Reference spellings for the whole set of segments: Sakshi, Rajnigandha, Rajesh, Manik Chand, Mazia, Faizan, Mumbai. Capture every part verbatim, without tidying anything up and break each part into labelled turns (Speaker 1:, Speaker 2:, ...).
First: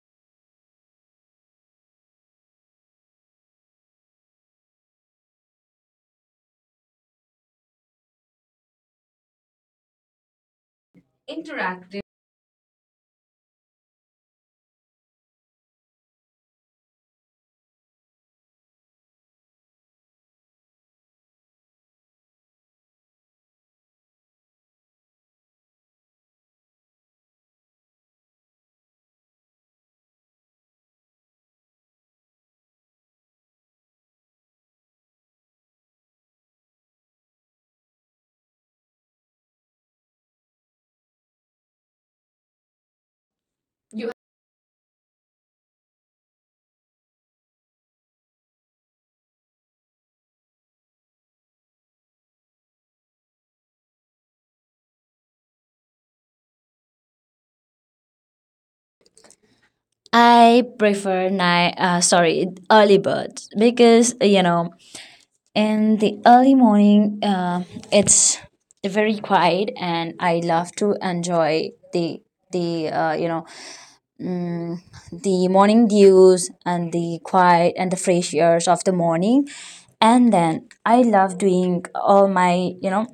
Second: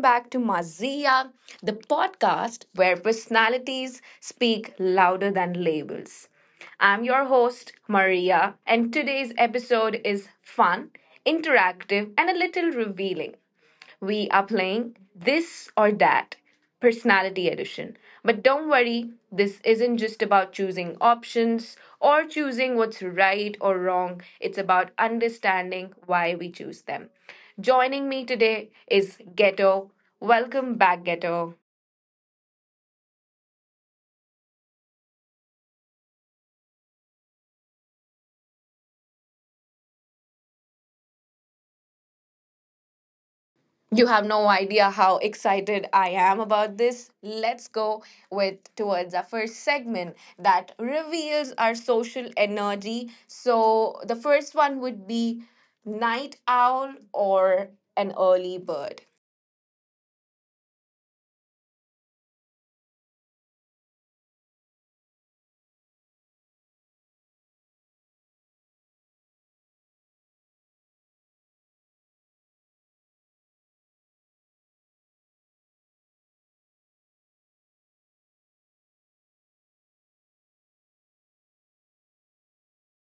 Speaker 1: back to Mazia, the podcast where personalities speak louder than labels. I'm your host, Maria, and today's episode is fun,
Speaker 2: Interactive.
Speaker 1: interactive, and a little revealing. We are playing this or that personality edition. But don't worry, this isn't just about choosing options or choosing what's right or wrong. It's about understanding why we choose them. Joining me today is Ghetto. Welcome back, Ghetto. You
Speaker 2: You
Speaker 1: have no idea how excited I am about this. Let's go with towards our first segment that reveals our social energy. So the first one would be night owl or an early bird.
Speaker 2: I prefer night. Uh, sorry, early birds because you know in the early morning, uh, it's very quiet, and I love to enjoy the the uh, you know mm, the morning dews and the quiet and the fresh airs of the morning, and then I love doing all my you know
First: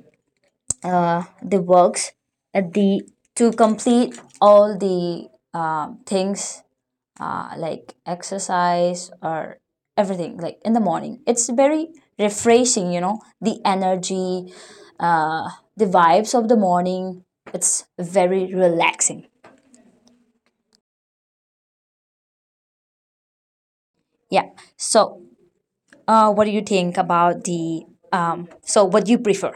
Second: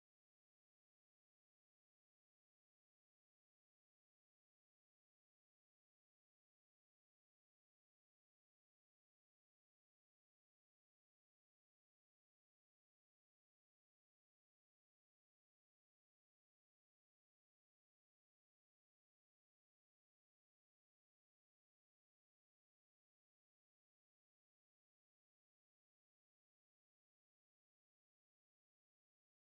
Speaker 2: uh, the works at the to complete all the uh, things uh, like exercise or everything. Like in the morning it's very refreshing, you know the energy, uh, the vibes of the morning, it's very relaxing. Yeah, so uh, what do you think about the um, so what do you prefer?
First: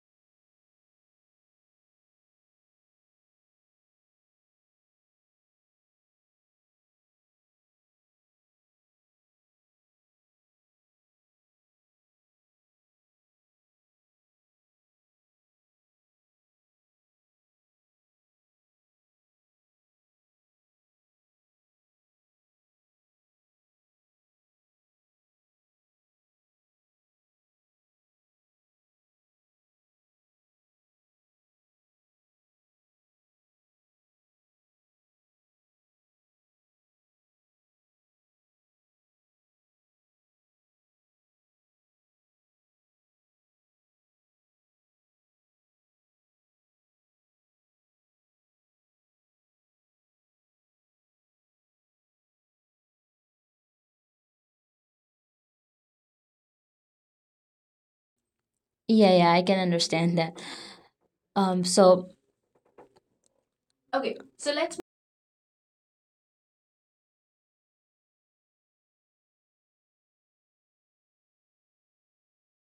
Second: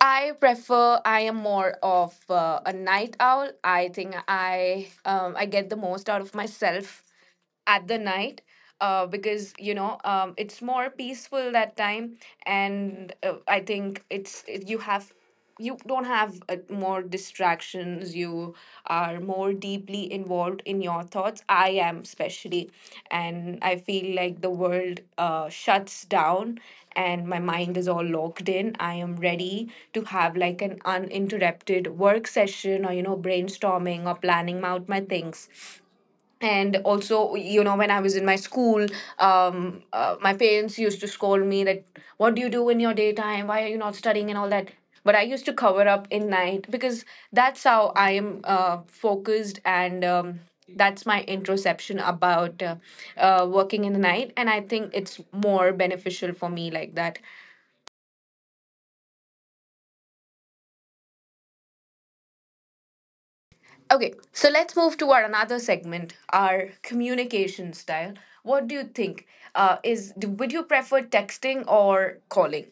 Speaker 1: I prefer. I am more of uh, a night owl. I think I um I get the most out of myself at the night, uh, because you know um, it's more peaceful that time. And uh, I think it's it, you have you don't have uh, more distractions. You are more deeply involved in your thoughts. I am especially, and I feel like the world uh, shuts down, and my mind is all locked in. I am ready to have like an uninterrupted work session, or you know brainstorming, or planning out my things. And also, you know when I was in my school, um, uh, my parents used to scold me that, what do you do in your daytime, why are you not studying and all that. But I used to cover up in night, because that's how I am uh, focused. And um, that's my introception about uh, uh, working in the night, and I think it's more beneficial for me like that.
Speaker 2: Yeah, yeah, I can understand that. um so
Speaker 1: Okay,
Speaker 2: okay,
Speaker 1: so
Speaker 2: so let's...
Speaker 1: let's move to our another segment, our communication style. What do you think? Uh, is do, would you prefer texting or calling?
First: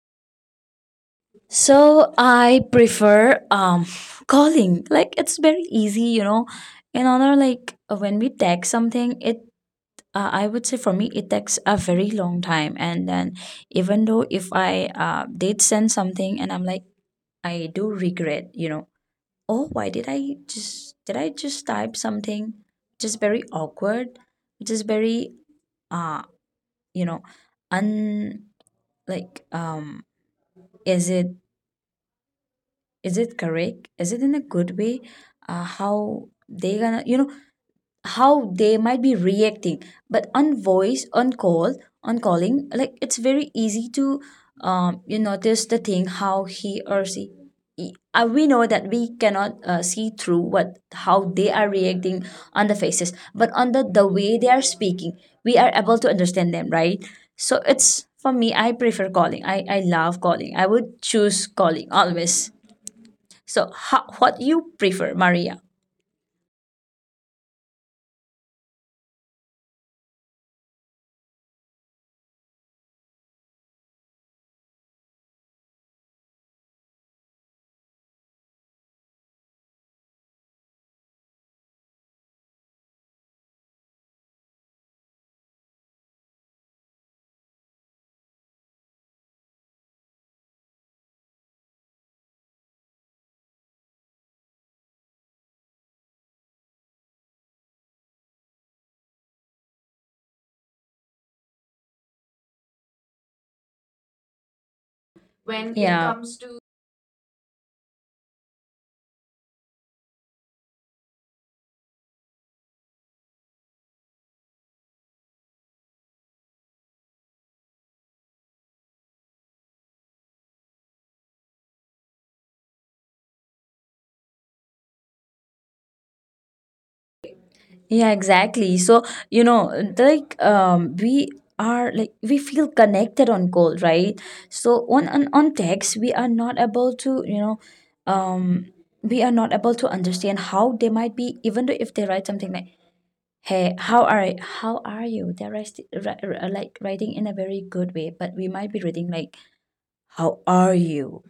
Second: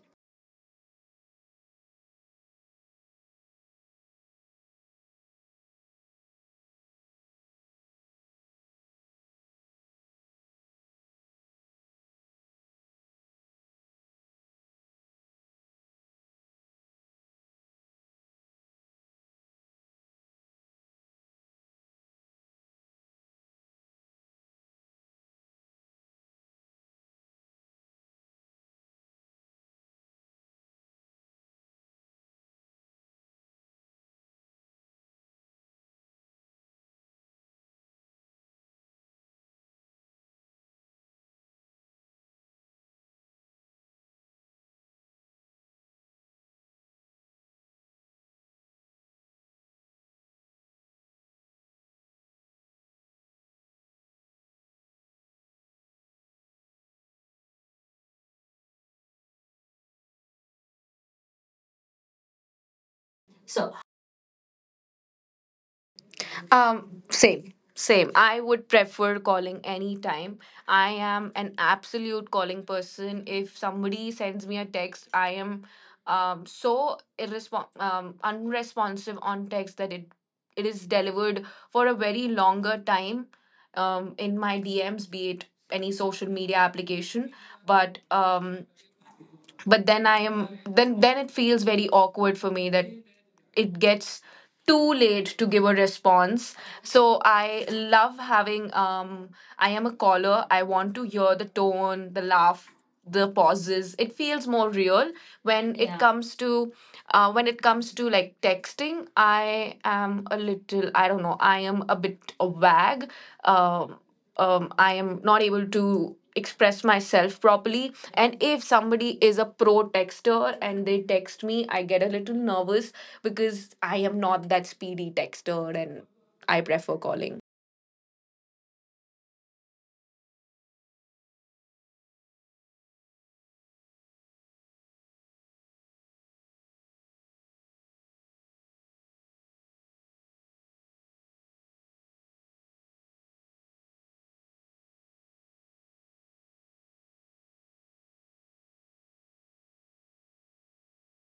Speaker 2: So I prefer um calling. Like it's very easy, you know in honor, like when we text something it... Uh, I would say for me, it takes a very long time. And then, even though if I uh, did send something and I'm like, I do regret, you know, oh, why did I just, did I just type something? Just very awkward, just very, uh, you know, un, like, um, is it, is it correct? Is it in a good way? Uh, how they gonna, you know, how they might be reacting? But on voice, on call, on calling, like it's very easy to um, you notice the thing how he or she... uh, We know that we cannot uh, see through what how they are reacting on the faces, but on the the way they are speaking, we are able to understand them, right? So it's... For me, I prefer calling. I i love calling. I would choose calling always. So
Speaker 1: So.
Speaker 2: how, what you prefer, Maria?
Speaker 1: Um, same, same. I would prefer calling anytime. I am an absolute calling person. If somebody sends me a text, I am um so irrespon um unresponsive on text, that it it is delivered for a very longer time, um in my D Ms, be it any social media application. But um but then I am, then then it feels very awkward for me that it gets too late to give a response. So I love having. um I am a caller. I want to hear the tone, the laugh, the pauses. It feels more real
Speaker 2: When
Speaker 1: when
Speaker 2: it,
Speaker 1: it, yeah,
Speaker 2: yeah,
Speaker 1: comes
Speaker 2: comes to...
Speaker 1: to, uh, when it comes to like texting. I am a little, I don't know, I am a bit a wag. um, um, I am not able to express myself properly, and if somebody is a pro texter and they text me, I get a little nervous, because I am not that speedy texter, and I prefer calling.
Speaker 2: Yeah, exactly. So, you know, like um we are... Like we feel connected on call, right? So on on, on text we are not able to, you know, um we are not able to understand how they might be, even though if they write something like, "Hey, how are y- how are you?" They're rest, ri- ri- like writing in a very good way, but we might be reading like, "How are you?"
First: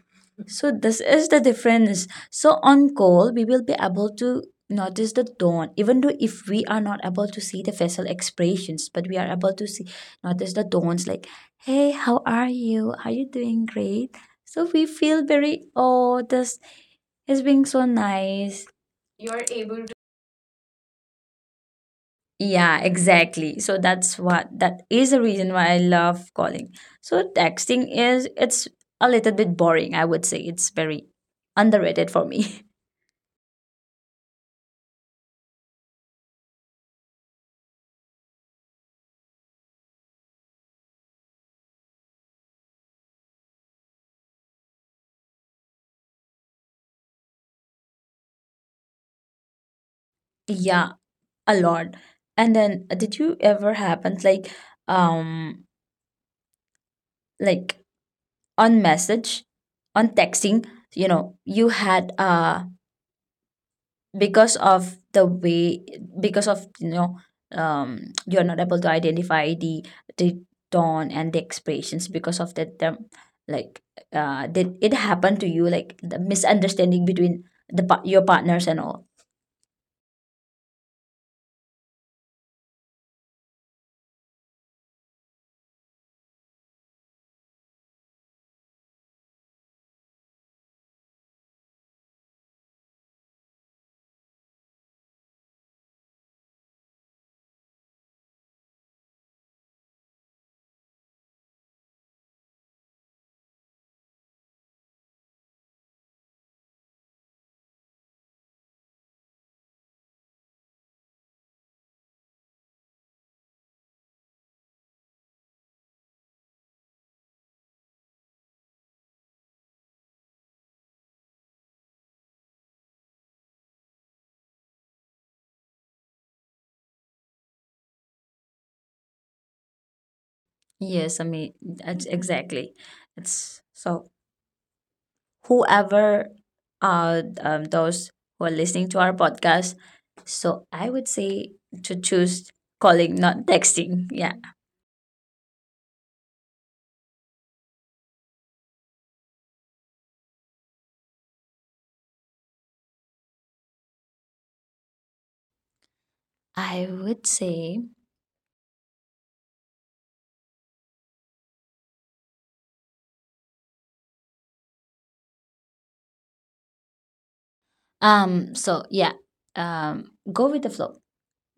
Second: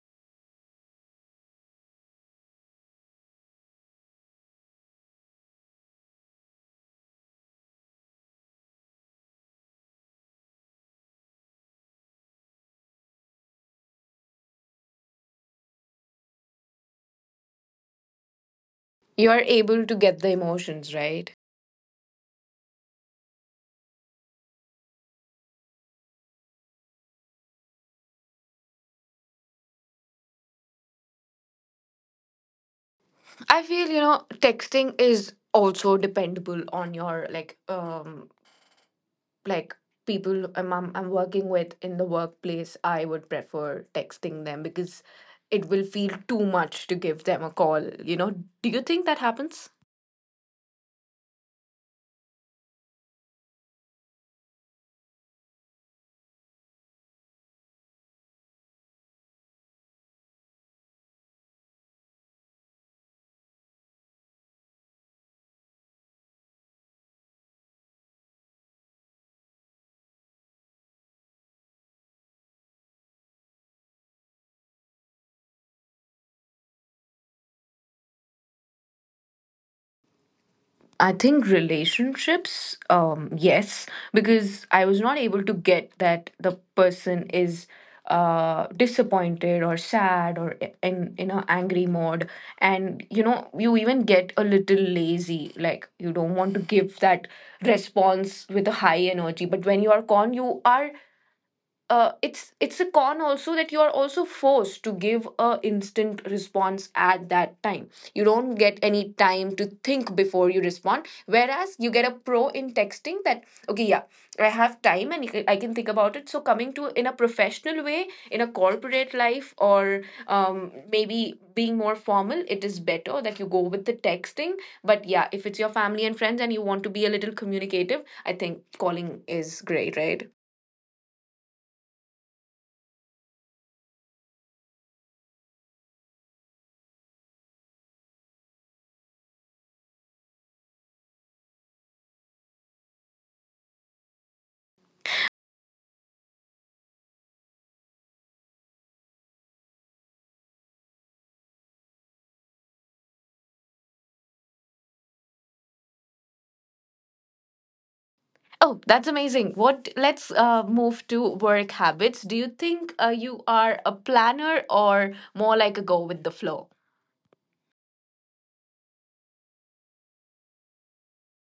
Speaker 2: So this is the difference. So on call, we will be able to notice the dawn. Even though if we are not able to see the facial expressions, but we are able to see, notice the dawns like, "Hey, how are you? Are you doing great?" So we feel very, oh, this is being so nice. You
Speaker 1: You're
Speaker 2: are able
Speaker 1: able
Speaker 2: to,
Speaker 1: to get the emotions, right?
Speaker 2: yeah, exactly. So that's what... That is the reason why I love calling. So texting is... It's a little bit boring, I would say. It's very underrated for me.
Speaker 1: I feel, you know, texting is also dependable on your, like, um like people I'm, I'm I'm working with in the workplace. I would prefer texting them because it will feel too much to give them a call, you know. Do you think that happens?
Speaker 2: Yeah, a lot. And then uh, did you ever happen like um like on message, on texting, you know, you had uh because of the way, because of you know um you're not able to identify the the tone and the expressions, because of that term, like uh did it happen to you, like the misunderstanding between the pa- your partners and all?
Speaker 1: I think relationships, um, yes, because I was not able to get that the person is uh disappointed or sad, or i- in in a angry mode. And you know you even get a little lazy, like you don't want to give that response with a high energy. But when you are con you are uh, it's it's a con also, that you are also forced to give a instant response at that time. You don't get any time to think before you respond, whereas you get a pro in texting, that, okay, yeah, I have time, and i can I can think about it. So, coming to, in a professional way, in a corporate life, or um, maybe being more formal, it is better that you go with the texting. But yeah, if it's your family and friends and you want to be a little communicative, I think calling is great, right?
Speaker 2: Yes, I mean that's exactly it's so whoever uh um, those who are listening to our podcast, so I would say to choose calling, not texting. Yeah, I would say...
Speaker 1: Oh, that's amazing. What Let's uh, move to work habits. Do you think uh, you are a planner or more like a go with the flow?
Speaker 2: um so yeah um Go with the flow.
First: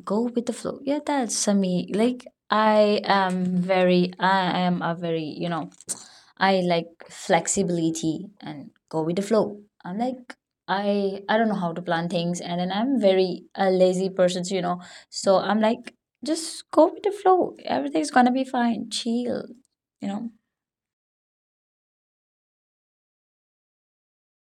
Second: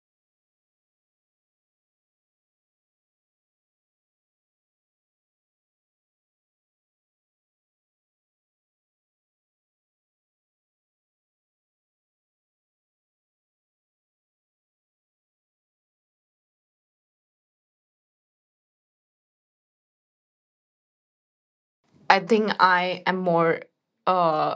Speaker 2: Go with the flow. Yeah, that's uh, me. Like I am very I am a very, you know, I like flexibility and go with the flow. I'm like, I I don't know how to plan things, and then I'm very a lazy person, you know. So I'm like just go with the flow. Everything's gonna be fine. Chill, you know.
Speaker 1: I think I am more uh,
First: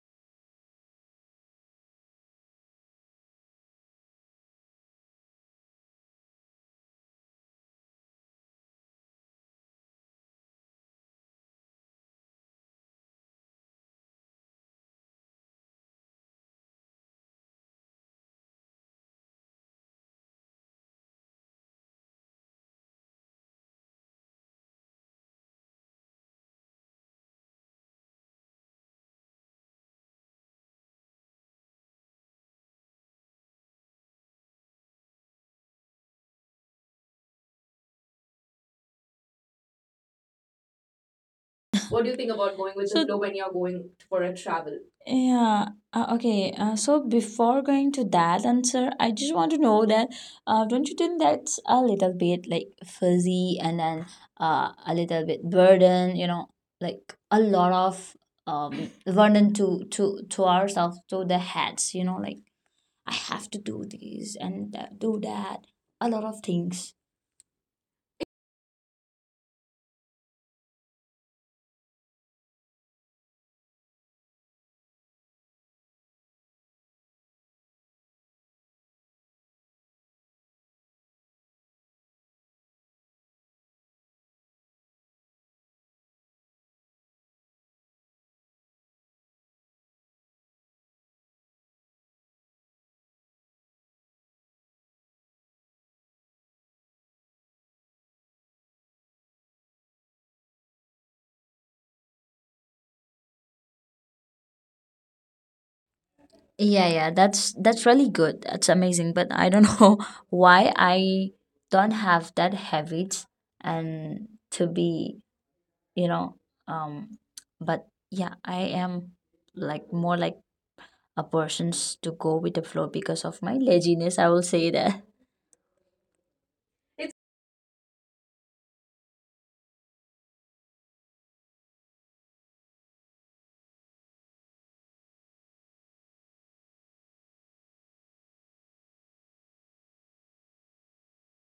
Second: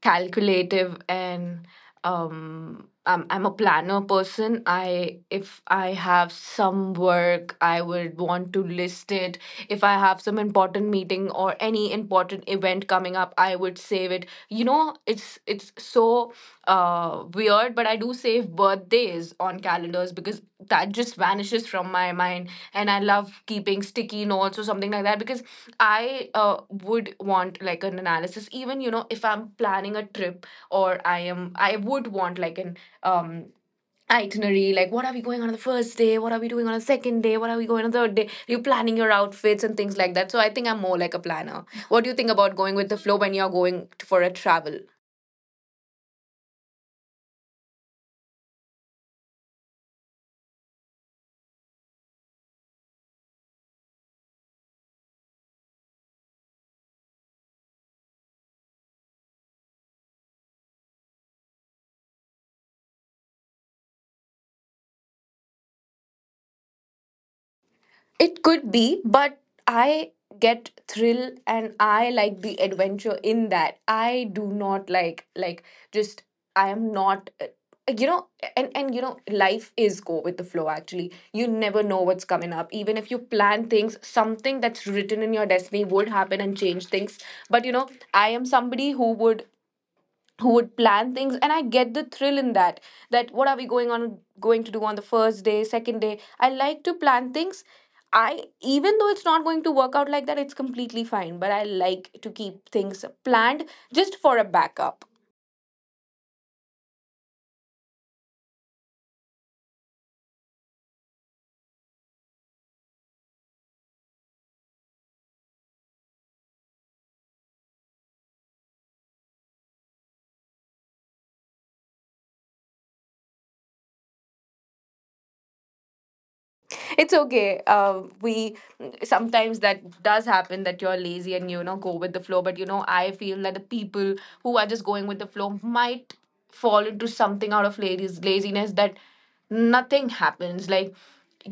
Speaker 1: calculative, and um, I'm, I'm a planner person. I if I have some work, I would want to list it. If I have some important meeting or any important event coming up, I would save it. You know, it's it's so uh weird, but I do save birthdays on calendars, because that just vanishes from my mind. And I love keeping sticky notes or something like that, because I uh would want like an analysis. Even, you know if I'm planning a trip, or i am I would want like an um itinerary, like what are we going on the first day, what are we doing on the second day, what are we going on the third day, you're planning your outfits and things like that. So I think I'm more like a planner.
Speaker 2: What
Speaker 1: What
Speaker 2: do
Speaker 1: do
Speaker 2: you
Speaker 1: you think
Speaker 2: think about
Speaker 1: about
Speaker 2: going
Speaker 1: going
Speaker 2: with
Speaker 1: with the
Speaker 2: the, so,
Speaker 1: flow
Speaker 2: flow
Speaker 1: when
Speaker 2: when
Speaker 1: you're
Speaker 2: you're
Speaker 1: going
Speaker 2: going
Speaker 1: t- for
Speaker 2: for
Speaker 1: a
Speaker 2: a travel?
Speaker 1: travel?
Speaker 2: Yeah. Uh, okay. Uh, so before going to that answer, I just want to know that, uh, don't you think that's a little bit like fuzzy, and then uh, a little bit burden, you know, like a lot of um burden to to to ourselves, to the heads, you know, like I have to do this and that, do that, a lot of things.
Speaker 1: It could be, but I get thrill and I like the adventure in that. I do not like like just. I am not, uh, you know. And and you know life is go with the flow, actually. You never know what's coming up. Even if you plan things, something that's written in your destiny would happen and change things. But, you know, I am somebody who would, who would plan things, and I get the thrill in that, that what are we going on going to do on the first day, second day. I like to plan things. I Even though it's not going to work out like that, it's completely fine, but I like to keep things planned, just for a backup.
Speaker 2: Yeah, yeah, that's that's really good. That's amazing. But I don't know why I don't have that habit, and to be, you know, um but yeah, I am like more like a person's to go with the flow because of my laziness, I will say that. It's...
Speaker 1: It's okay. uh, we Sometimes that does happen, that you're lazy and you know go with the flow. But, you know I feel that the people who are just going with the flow might fall into something out of ladies laziness, that nothing happens, like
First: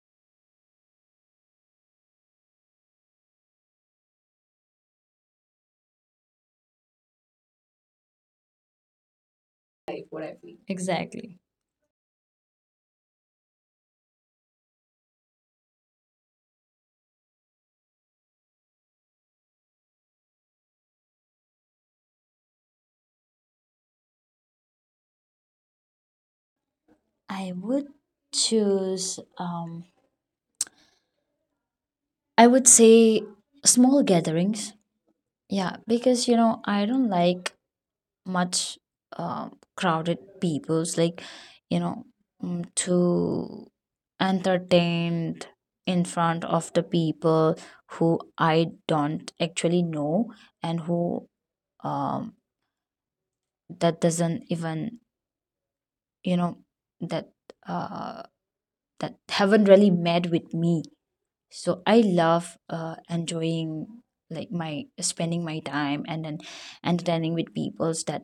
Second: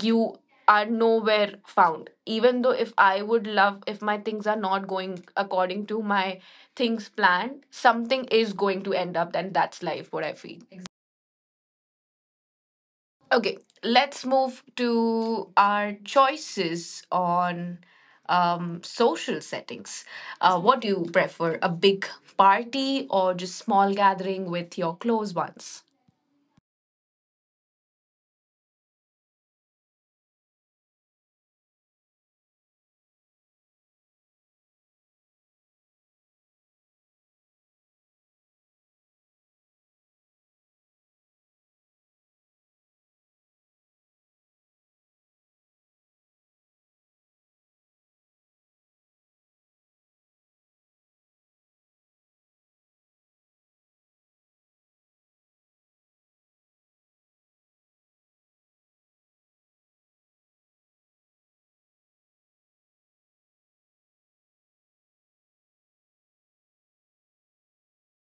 Speaker 1: you are nowhere found. Even though, if I would love, if my things are not going according to my things planned, something is going to end up, and that's
Speaker 2: Life,
Speaker 1: life,
Speaker 2: what
Speaker 1: what I
Speaker 2: I feel.
Speaker 1: feel.
Speaker 2: Exactly.
Speaker 1: Okay, let's move to our choices on um, social settings. Uh, what do you prefer, a big party or just small gathering with your close ones?
Speaker 2: I would choose um I would say small gatherings. Yeah, because, you know, I don't like much uh, crowded peoples, like, you know mm, to entertained in front of the people who I don't actually know, and who um, that doesn't even, you know that uh, that haven't really met with me. So I love uh, enjoying, like, my spending my time, and then entertaining with peoples that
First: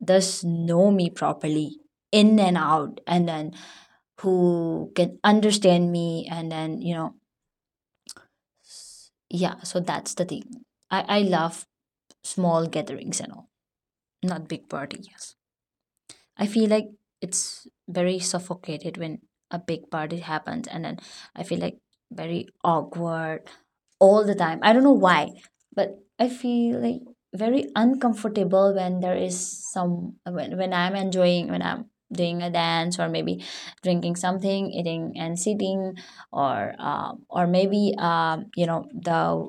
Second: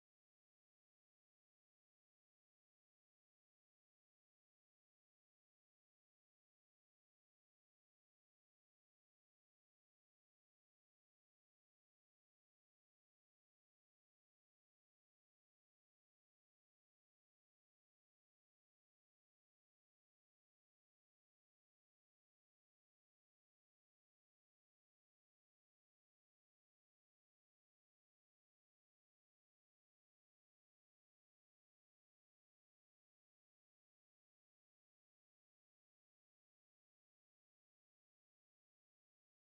Speaker 2: thus know me properly, in and out, and then who can understand me, and then, you know s- yeah, so that's the thing. I i love small gatherings and all, not big party. Yes, I feel like it's very suffocated when a big party happens. And then I feel like very awkward all the time. I don't know why, but I feel like very uncomfortable when there is some, when, when I'm enjoying, when I'm doing a dance, or maybe drinking something, eating and sitting, or um, or maybe, um, you know, the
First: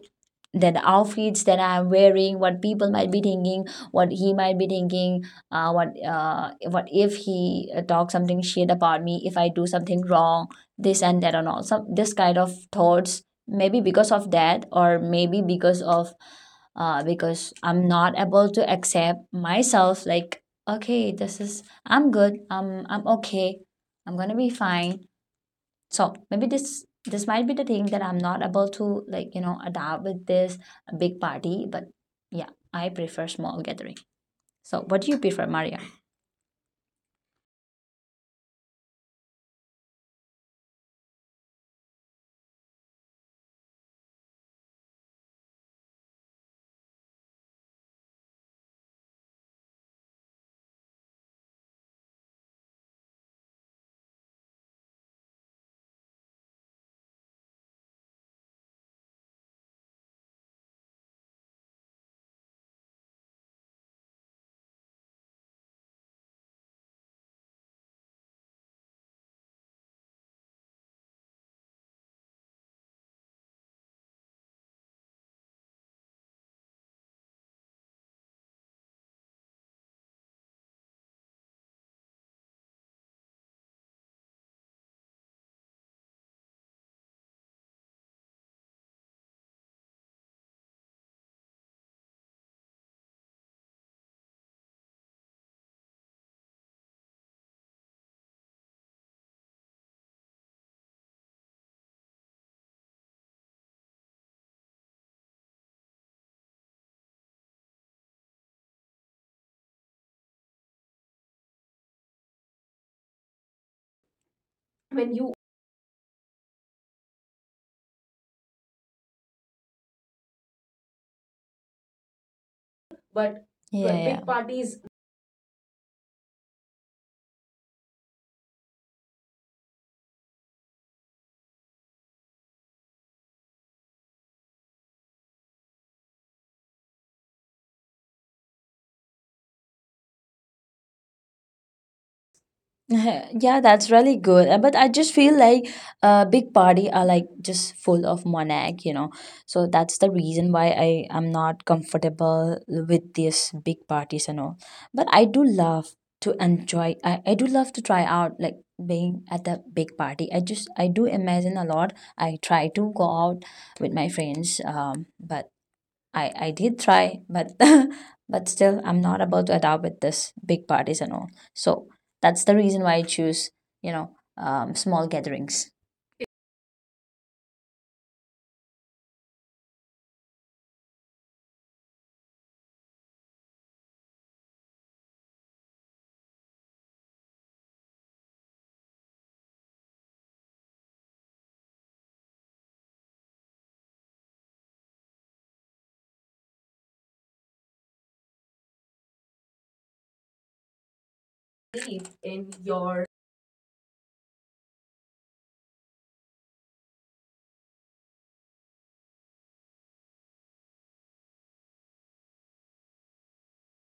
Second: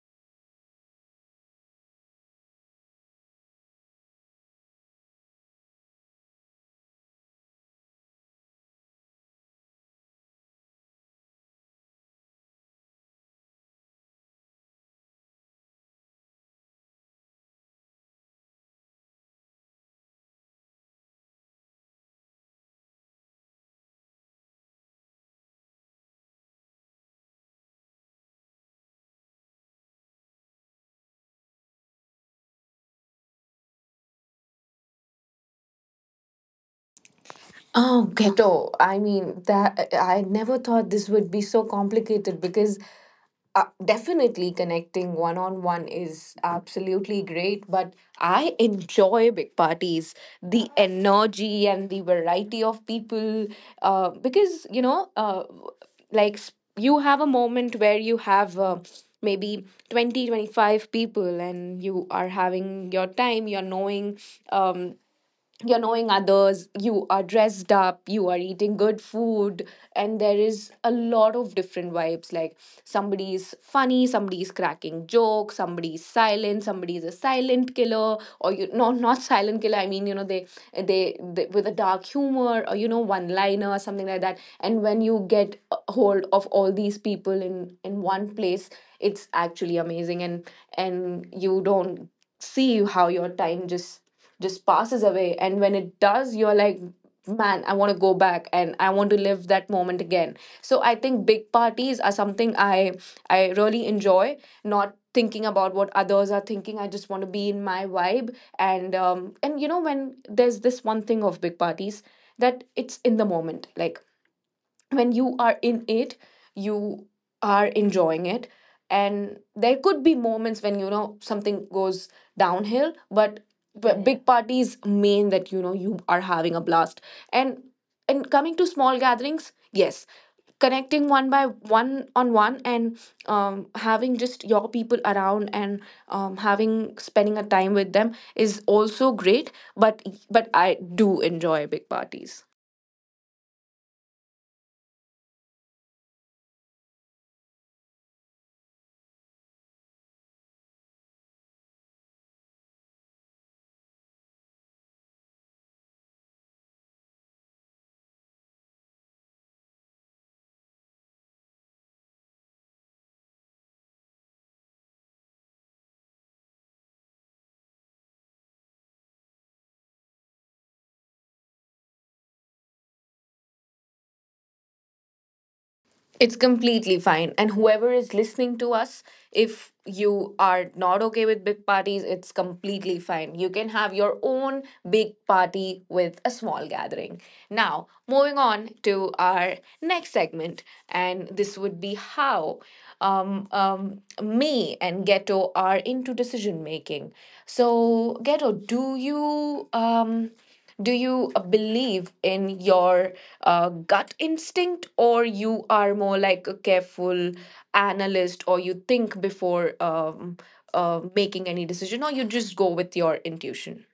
Speaker 2: the outfits that I'm wearing, what people might be thinking, what he might be thinking, uh, what uh, what if he uh, talks something shit about me if I do something wrong, this and that and all, some this kind of thoughts. Maybe because of that, or maybe because of, uh, because I'm not able to accept myself like, okay, this is, I'm good, i'm i'm okay, I'm gonna be fine. So maybe this this might be the thing, that I'm not able to, like, you know adapt with this big party. But yeah, I prefer small gathering. So what do you prefer, Maria?
Speaker 1: Oh, Ghetto. I mean, that I never thought this would be so complicated, because uh, definitely connecting one on one is absolutely great, but I enjoy big parties, the energy and the variety of people. Uh, because, you know, uh, like s- you have a moment where you have uh, maybe twenty, twenty five people, and you are having your time, you're knowing. Um, you're knowing others, you are dressed up, you are eating good food, and there is a lot of different vibes. Like somebody's funny, somebody's cracking jokes, somebody's silent, somebody's a silent killer, or you no, not silent killer. I mean, you know, they they, they, with a dark humor, or you know, one liner or something like that. And when you get a hold of all these people in in one place, it's actually amazing, and and you don't see how your time just just passes away, and when it does, you're like, man, I want to go back and I want to live that moment again. So I think big parties are something i i really enjoy, not thinking about what others are thinking. I just want to be in my vibe. And um and, you know when there's this one thing of big parties, that it's in the moment, like
Speaker 2: When
Speaker 1: when
Speaker 2: you...
Speaker 1: you are in it, you are enjoying it. And there could be moments when, you know something goes downhill, but,
Speaker 2: But yeah. But
Speaker 1: but
Speaker 2: yeah, big
Speaker 1: big
Speaker 2: parties.
Speaker 1: parties mean that, you know you are having a blast. And and coming to small gatherings, yes, connecting one by one on one, and, um, having just your people around and um, having spending a time with them is also great, but, but I do enjoy big parties.
Speaker 2: Yeah, that's really good. Uh, but I just feel like uh big party are like just full of monarch, you know so that's the reason why I am not comfortable with these big parties and all. But I do love to enjoy. i, I do love to try out, like, being at the big party. I just, I do imagine a lot. I try to go out with my friends, um but I I did try, but but still I'm not about to adapt with this big parties and all. So that's the reason why I choose, you know um, small gatherings.
Speaker 1: It's completely fine. And whoever is listening to us, if you are not okay with big parties, it's completely fine. You can have your own big party with a small gathering. Now, moving on to our next segment, and this would be how um, um, me and Ghetto are into decision making. So, Ghetto, do you um, do you uh,
Speaker 2: Believe
Speaker 1: believe
Speaker 2: in
Speaker 1: in
Speaker 2: your...
Speaker 1: your uh, gut instinct, or you are more like a careful analyst, or you think before um, uh, making any decision, or you just go with your intuition?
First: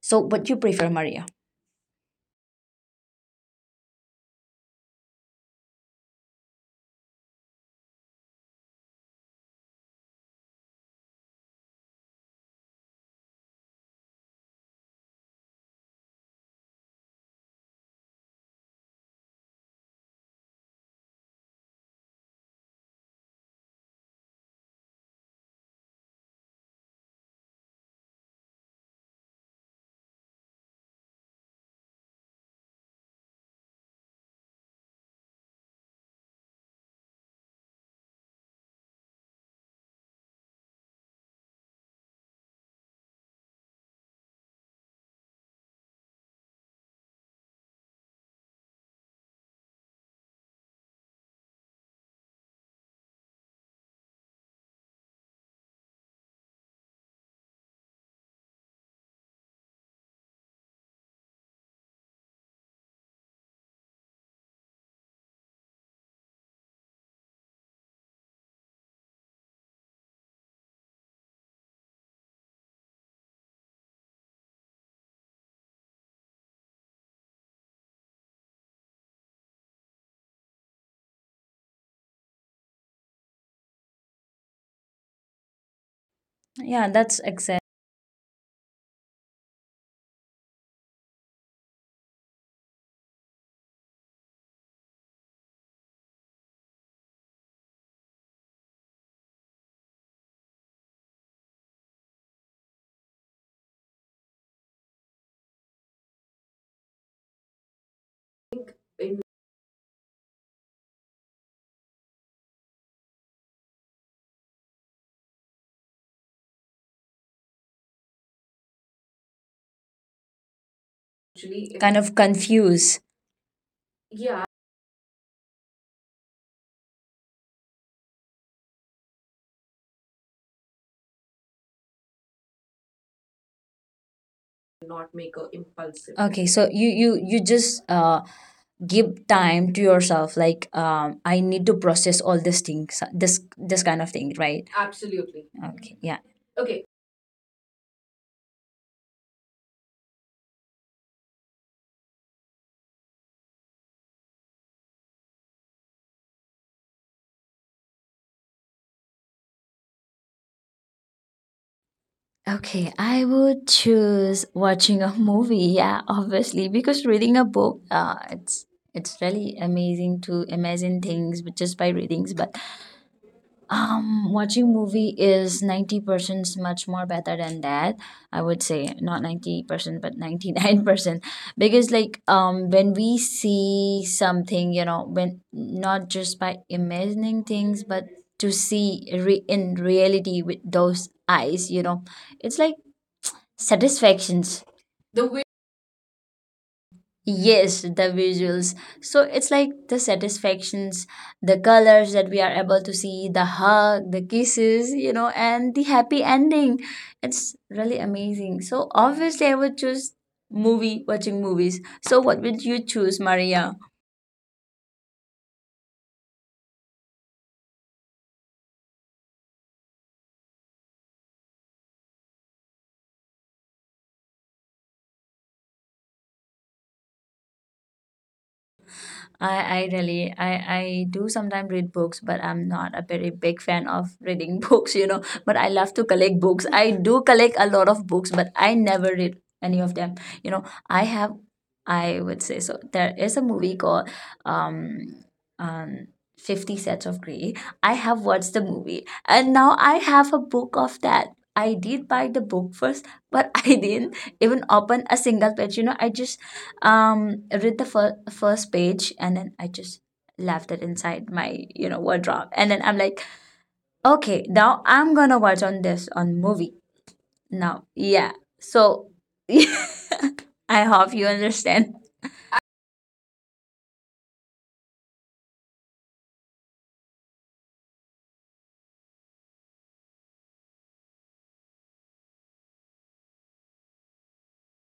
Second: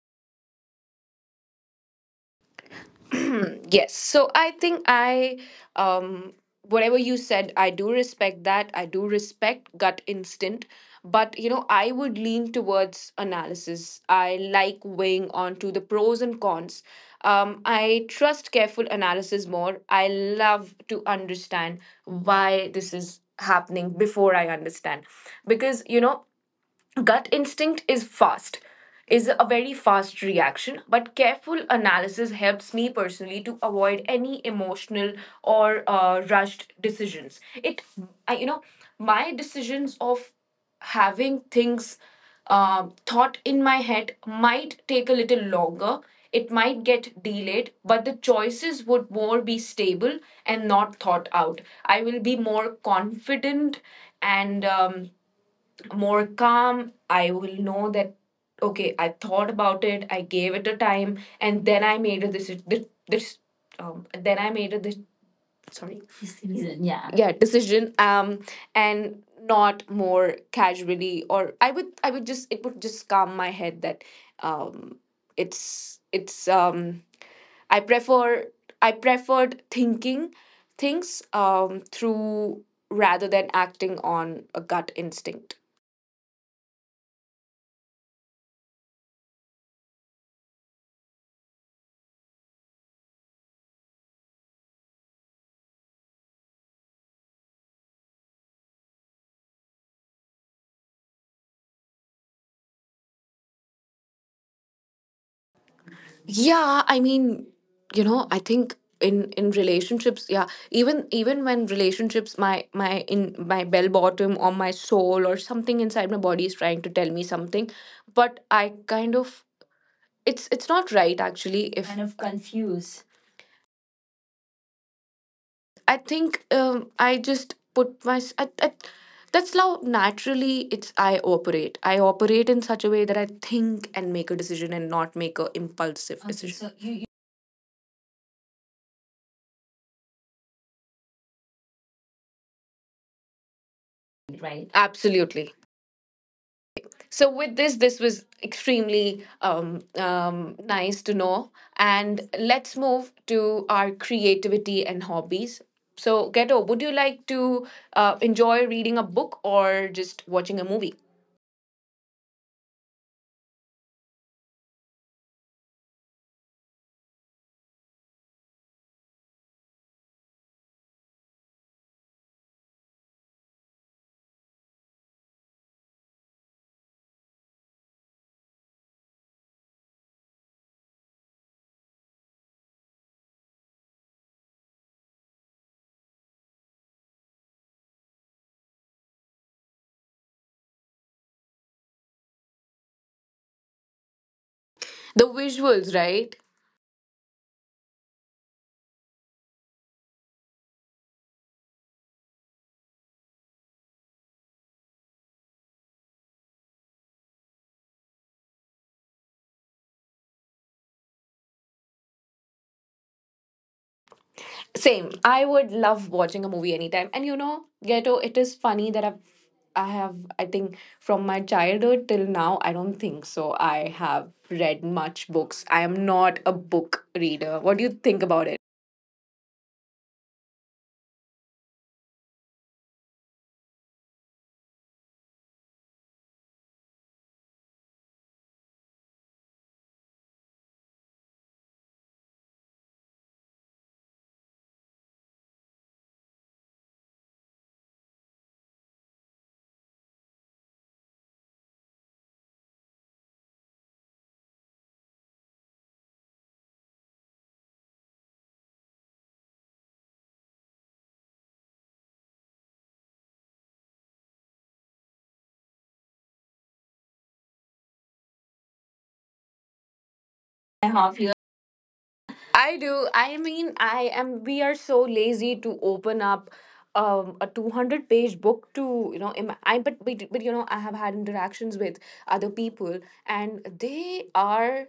Speaker 2: So what you prefer, Maria?
Speaker 1: Yes, so i think i um whatever you said, I do respect that. I do respect gut instinct, but you know, I would lean towards analysis. I like weighing onto the pros and cons. um I trust careful analysis more. I love to understand why this is happening before I understand, because you know, gut instinct is fast, is a very fast reaction, but careful analysis helps me personally to avoid any emotional or uh, rushed decisions. It, I, you know, my decisions of having things uh, thought in my head might take a little longer. It might get delayed, but the choices would more be stable and not thought out. I will be more confident and um, more calm. I will know that, okay, I thought about it, I gave it a time, and then I made a decision. This, this, um, then I made a this, sorry, decision. Yeah, yeah, decision. Um, and not more casually, or I would, I would just, it would just calm my head that, um, it's, it's, um, I prefer, I preferred thinking things, um, through rather than acting on a gut instinct.
Speaker 2: Yeah, that's exact.
Speaker 1: Yeah, I mean, you know, I think in
Speaker 2: In
Speaker 1: in relationships, yeah, even even when relationships, my my in my bell bottom or my soul or something inside my body is trying to tell me something, but I kind of, it's it's not right actually,
Speaker 2: actually,
Speaker 1: if
Speaker 2: kind
Speaker 1: kind of
Speaker 2: of
Speaker 1: confuse.
Speaker 2: confuse. Yeah,
Speaker 1: I think um I just put my I, I, that's how naturally it's I operate. I operate in such a way that I think and make a decision and not
Speaker 2: not
Speaker 1: make
Speaker 2: make
Speaker 1: a
Speaker 2: a impulsive.
Speaker 1: impulsive, okay,
Speaker 2: Okay,
Speaker 1: decision. so
Speaker 2: so
Speaker 1: you,
Speaker 2: you
Speaker 1: you
Speaker 2: you you just uh give time to yourself. Like, um, I need to process all these things, this this kind of thing,
Speaker 1: right,
Speaker 2: right? Absolutely.
Speaker 1: absolutely.
Speaker 2: Okay. Yeah. Okay.
Speaker 1: So with this, this was extremely um, um, nice to know. And let's move to our creativity and hobbies. So, Ghetto, would you like to uh, enjoy reading a book or just watching a movie?
Speaker 2: Okay, I would choose watching a movie. Yeah, obviously, because reading a book, uh, it's... It's really amazing to imagine things with-, just by readings. But um, watching movie is ninety percent much more better than that. I would say not ninety percent, but ninety nine percent, because, like, um, when we see something, you know, when not just by imagining things, but to see re- in reality with those eyes, you know it's like satisfactions.
Speaker 1: The
Speaker 2: The way...
Speaker 1: visuals, right?
Speaker 2: Yes, the visuals. So it's like the satisfactions, the colors that we are able to see, the hug, the kisses, you know, and the happy ending. It's really amazing. So obviously, I would choose movie, watching movies. So what would you choose, Maria?
Speaker 1: Same. I would love watching a movie anytime. And you know, Ghetto, it is funny that I've, I have, I think, from my childhood till now, I don't think so. I have read much books. I am not a book reader. What do you think about it?
Speaker 2: I, I really, I, I do sometimes read books, but I'm not a very big fan of reading books, you know but I love to collect books. I do collect a lot of books, but I never read any of them, you know I have... I would say, so there is a movie called um um fifty sets of gray. I have watched the movie, and now I have a book of that. I did buy the book first, but I didn't even open a single page, you know I just um I read the fir- first page, and then I just left it inside my, you know wardrobe, and then I'm like, okay, now I'm gonna watch on this on movie now. Yeah, so I
Speaker 1: And a
Speaker 2: hope
Speaker 1: half
Speaker 2: you
Speaker 1: year.
Speaker 2: understand.
Speaker 1: I do. I mean, I am. We are so lazy to open up um, a two hundred page book to you know. Im- I, but but but you know, I have had interactions with other people, and they are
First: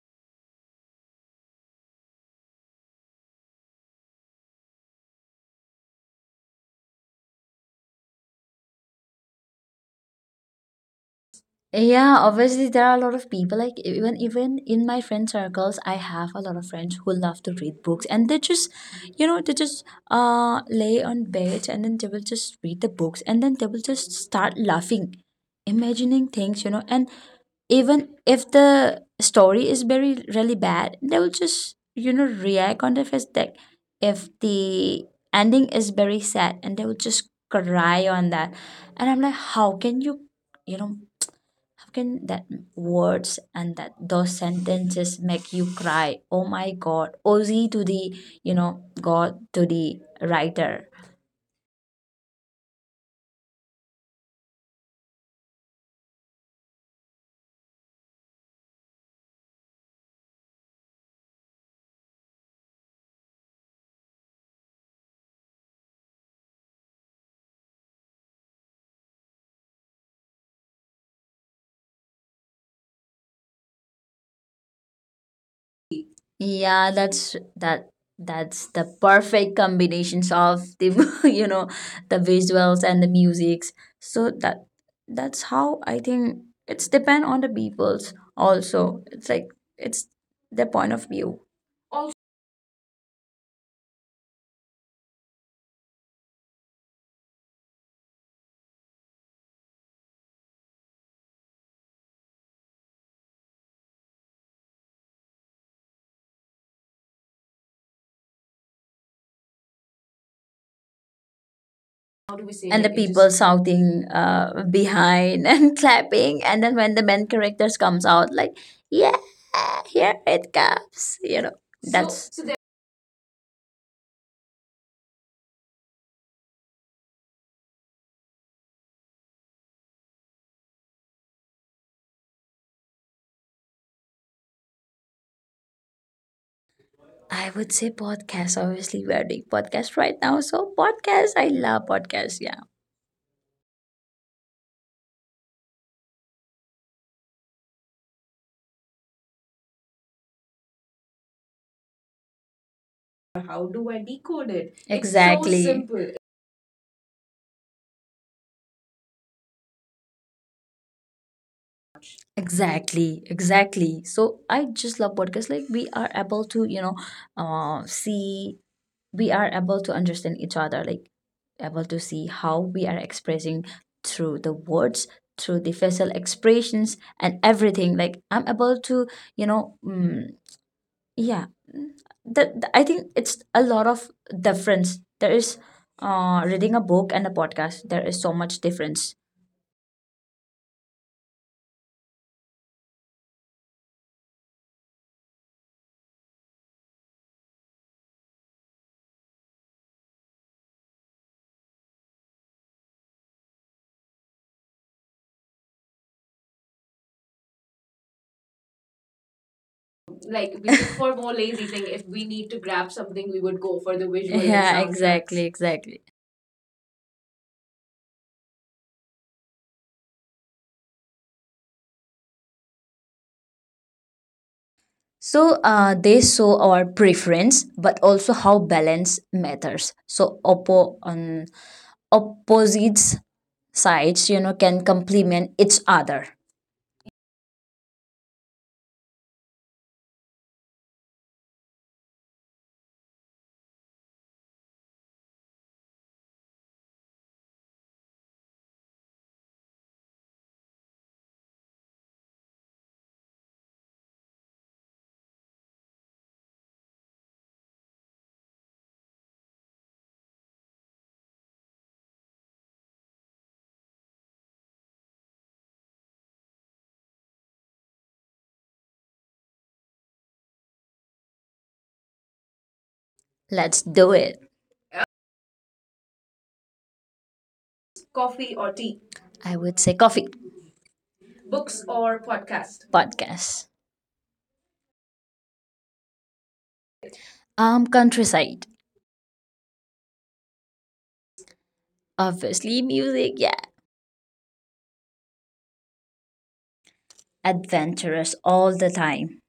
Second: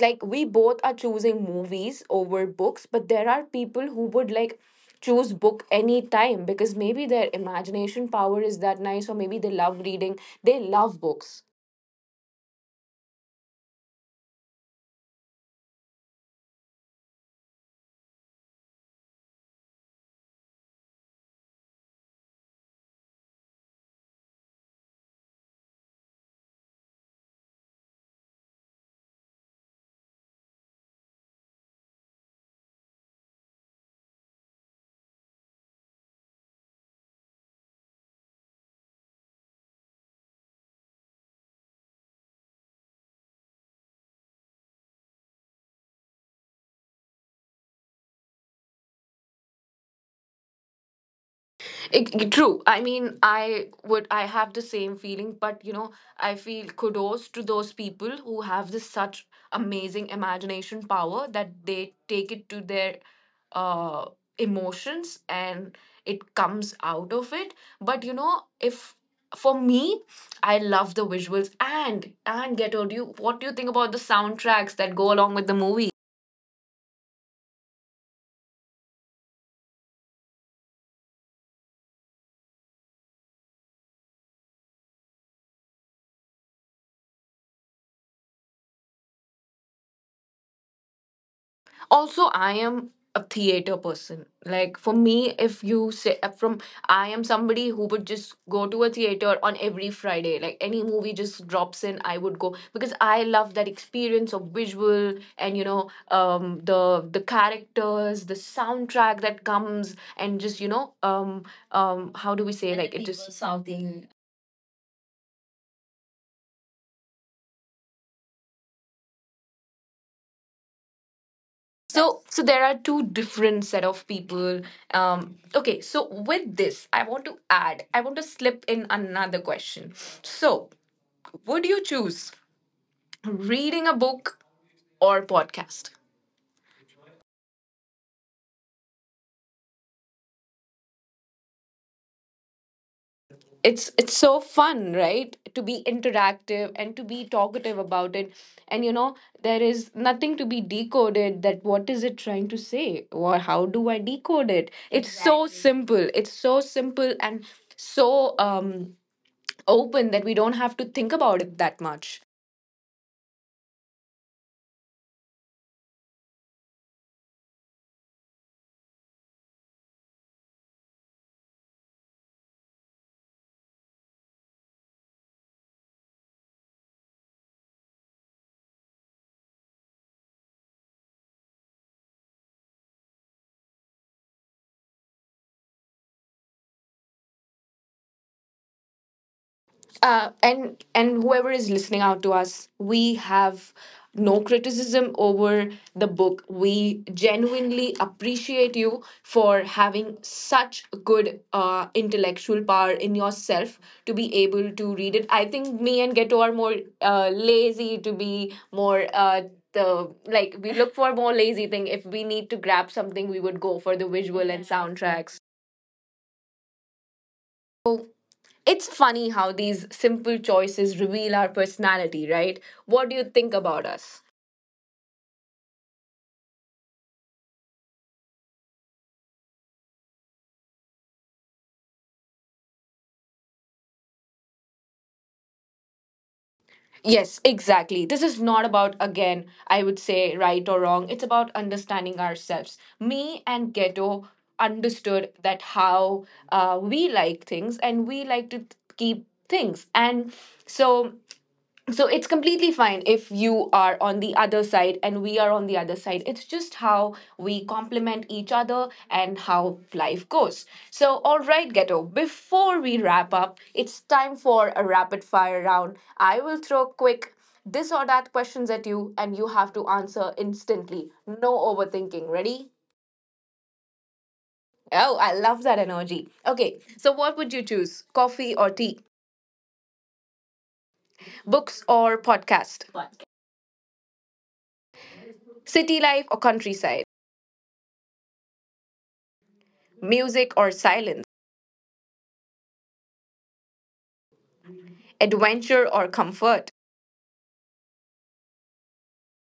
Speaker 1: like we both are choosing movies over books, but there are people who would like choose book any time because maybe their imagination power is that nice, or maybe they love reading, they love books.
Speaker 2: Yeah, obviously there are a lot of people, like, even even in my friend circles, I have a lot of friends who love to read books, and they just, you know they just uh lay on bed, and then they will just read the books, and then they will just start laughing, imagining things, you know and even if the story is very really bad, they will just, you know react on the first deck. If the ending is very sad, and they will just cry on that, and I'm like, how can you, you know how can that words and that those sentences make you cry? Oh my god, oz to the, you know god to the writer.
Speaker 1: It, true. I mean, I would, I have the same feeling, but you know, I feel kudos to those people who have this such amazing imagination power that they take it to their uh, emotions and it comes out of it. But you know, if for me, I love the visuals, and and get do, you, what do you think about the soundtracks that go along with the movie?
Speaker 2: Yeah, that's that... That's the perfect combinations of the you know the visuals and the musics. So that that's how I think it's depend on the people's also. It's like it's their point of view. Also,
Speaker 1: Also, I am a theater person. Like for me, if you say uh, from, I am somebody who would just go to a theater on every Friday. Like any movie just drops in, I would go, because I love that experience of visual, and you know, um the the characters, the soundtrack that comes, and just, you know, um um how
Speaker 2: how do
Speaker 1: do
Speaker 2: we
Speaker 1: we
Speaker 2: say?
Speaker 1: say. And
Speaker 2: And the,
Speaker 1: like
Speaker 2: like,
Speaker 1: the,
Speaker 2: it
Speaker 1: it
Speaker 2: just people
Speaker 1: just
Speaker 2: is-
Speaker 1: people shouting.
Speaker 2: shouting uh, behind and clapping, and then when the main characters comes out, like, yeah, here it comes, you know. So that's
Speaker 1: So, so
Speaker 2: so...
Speaker 1: there are two different set of people. um okay, so with this, I want to add, I want to slip in another question. So, would you choose reading a book or podcast?
Speaker 2: I would say podcast. Obviously, we are doing podcast right now. So podcast, I love podcast. Yeah.
Speaker 1: It's it's so fun, right, to be interactive and to be talkative about it. And you know, there is nothing to be decoded, that what is it trying to say or how
Speaker 2: How
Speaker 1: do
Speaker 2: do
Speaker 1: I
Speaker 2: I decode
Speaker 1: decode it?
Speaker 2: it?
Speaker 1: It's so
Speaker 2: Exactly.
Speaker 1: exactly
Speaker 2: It's so exactly
Speaker 1: simple.
Speaker 2: simple.
Speaker 1: It's so simple and so um open, that we don't have to think about it that much.
Speaker 2: Exactly, exactly. So I just love podcast. Like we are able to, you know, uh, see. We are able to understand each other. Like able to see how we are expressing through the words, through the facial expressions and everything. Like I'm able to, you know mm yeah, that... I think it's a lot of difference. There is uh, reading a book and a podcast. There is so much difference.
Speaker 1: uh, and and whoever is listening out to us, we have no criticism over the book. We genuinely appreciate you for having such good uh, intellectual power in yourself to be able to read it. I think me and Geto are more uh, lazy to be more uh, the
Speaker 2: Like
Speaker 1: like,
Speaker 2: we
Speaker 1: we look
Speaker 2: for
Speaker 1: for
Speaker 2: more
Speaker 1: more
Speaker 2: lazy
Speaker 1: lazy
Speaker 2: thing,
Speaker 1: thing.
Speaker 2: if
Speaker 1: If we
Speaker 2: we
Speaker 1: need
Speaker 2: need
Speaker 1: to
Speaker 2: to grab
Speaker 1: grab something,
Speaker 2: something,
Speaker 1: we
Speaker 2: we
Speaker 1: would
Speaker 2: would
Speaker 1: go
Speaker 2: go
Speaker 1: for
Speaker 2: for
Speaker 1: the
Speaker 2: the visual
Speaker 1: visual
Speaker 2: and,
Speaker 1: and
Speaker 2: yeah, sound,
Speaker 1: soundtracks.
Speaker 2: exactly, tracks. Exactly.
Speaker 1: So, it's funny how these simple choices reveal our personality, right? What do you think about us?
Speaker 2: So uh, they show our preference, but also how balance matters. So Oppo on opposites sides, you know, can complement each other.
Speaker 1: Yes, exactly. This is not about, again, I would say right or wrong. It's about understanding ourselves. Me and Ghetto understood that how uh, we like things and we like to th- keep things. And so, so it's completely fine if you are on the other side and we are on the other side. It's just how we complement each other and how life goes. So, all right, Ghetto, before we wrap up, it's time for a rapid fire round. I will throw quick this or that questions at you, and you have to answer instantly. No overthinking. Ready?
Speaker 2: Let's do it.
Speaker 1: Oh, I love that energy. Okay, so what would you choose? Coffee
Speaker 2: Coffee
Speaker 1: or
Speaker 2: or
Speaker 1: tea?
Speaker 2: tea? I would say coffee.
Speaker 1: Books
Speaker 2: Books
Speaker 1: or
Speaker 2: or
Speaker 1: podcast?
Speaker 2: podcast?
Speaker 1: Podcast.
Speaker 2: Podcast.
Speaker 1: City life or countryside?
Speaker 2: Um, countryside.
Speaker 1: Music or silence?
Speaker 2: Obviously, music. Yeah,
Speaker 1: Adventure or comfort?
Speaker 2: adventurous all the time.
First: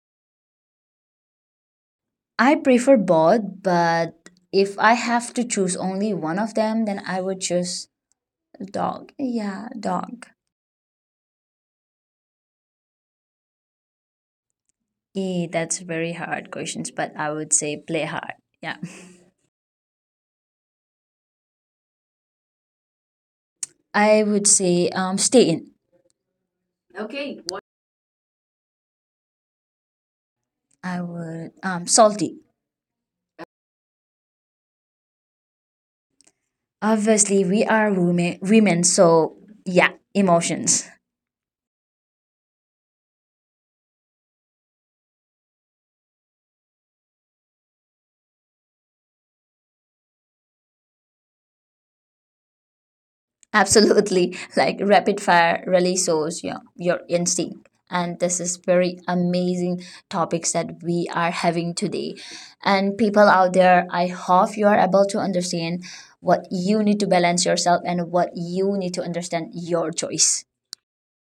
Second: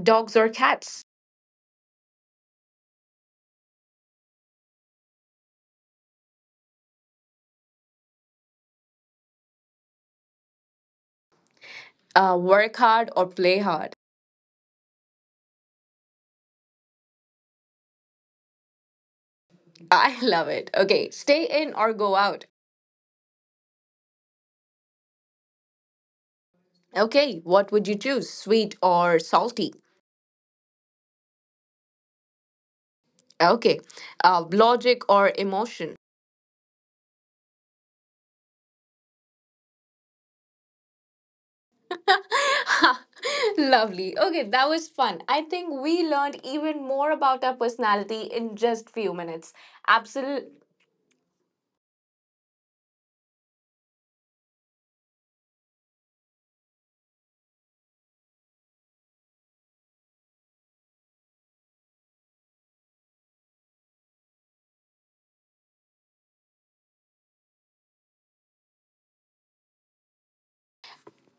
Speaker 1: Dogs or cats?
Speaker 2: I prefer both, but if I have to choose only one of them, then I would choose dog. Yeah, dog.
Speaker 1: Uh, work hard or play hard?
Speaker 2: Eh, that's very hard questions, but I would say play hard. Yeah,
Speaker 1: I love it. Okay, stay in or go out.
Speaker 2: I would say um stay in. Okay,
Speaker 1: Okay,
Speaker 2: what?
Speaker 1: what would you choose, sweet or salty?
Speaker 2: I would, um salty.
Speaker 1: Okay, uh, logic or emotion?
Speaker 2: Obviously, we are women, women, so yeah, emotions.
Speaker 1: Lovely. Okay, that was fun. I think we learned even more about our personality in just few minutes. Absolutely.
Speaker 2: Absolutely, like rapid fire really shows your your instinct. And this is very amazing topics that we are having today. And people out there, I hope you are able to understand what you need to balance yourself, and what you need to understand your choice.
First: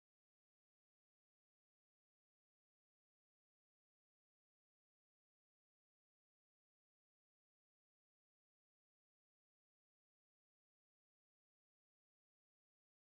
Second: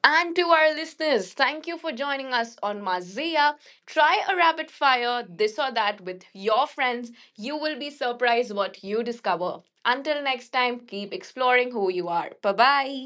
Speaker 1: And to our listeners, thank you for joining us on Mazia. Try a rapid fire, this or that, with your friends. You will be surprised what you discover. Until next time, keep exploring who you are. Bye bye.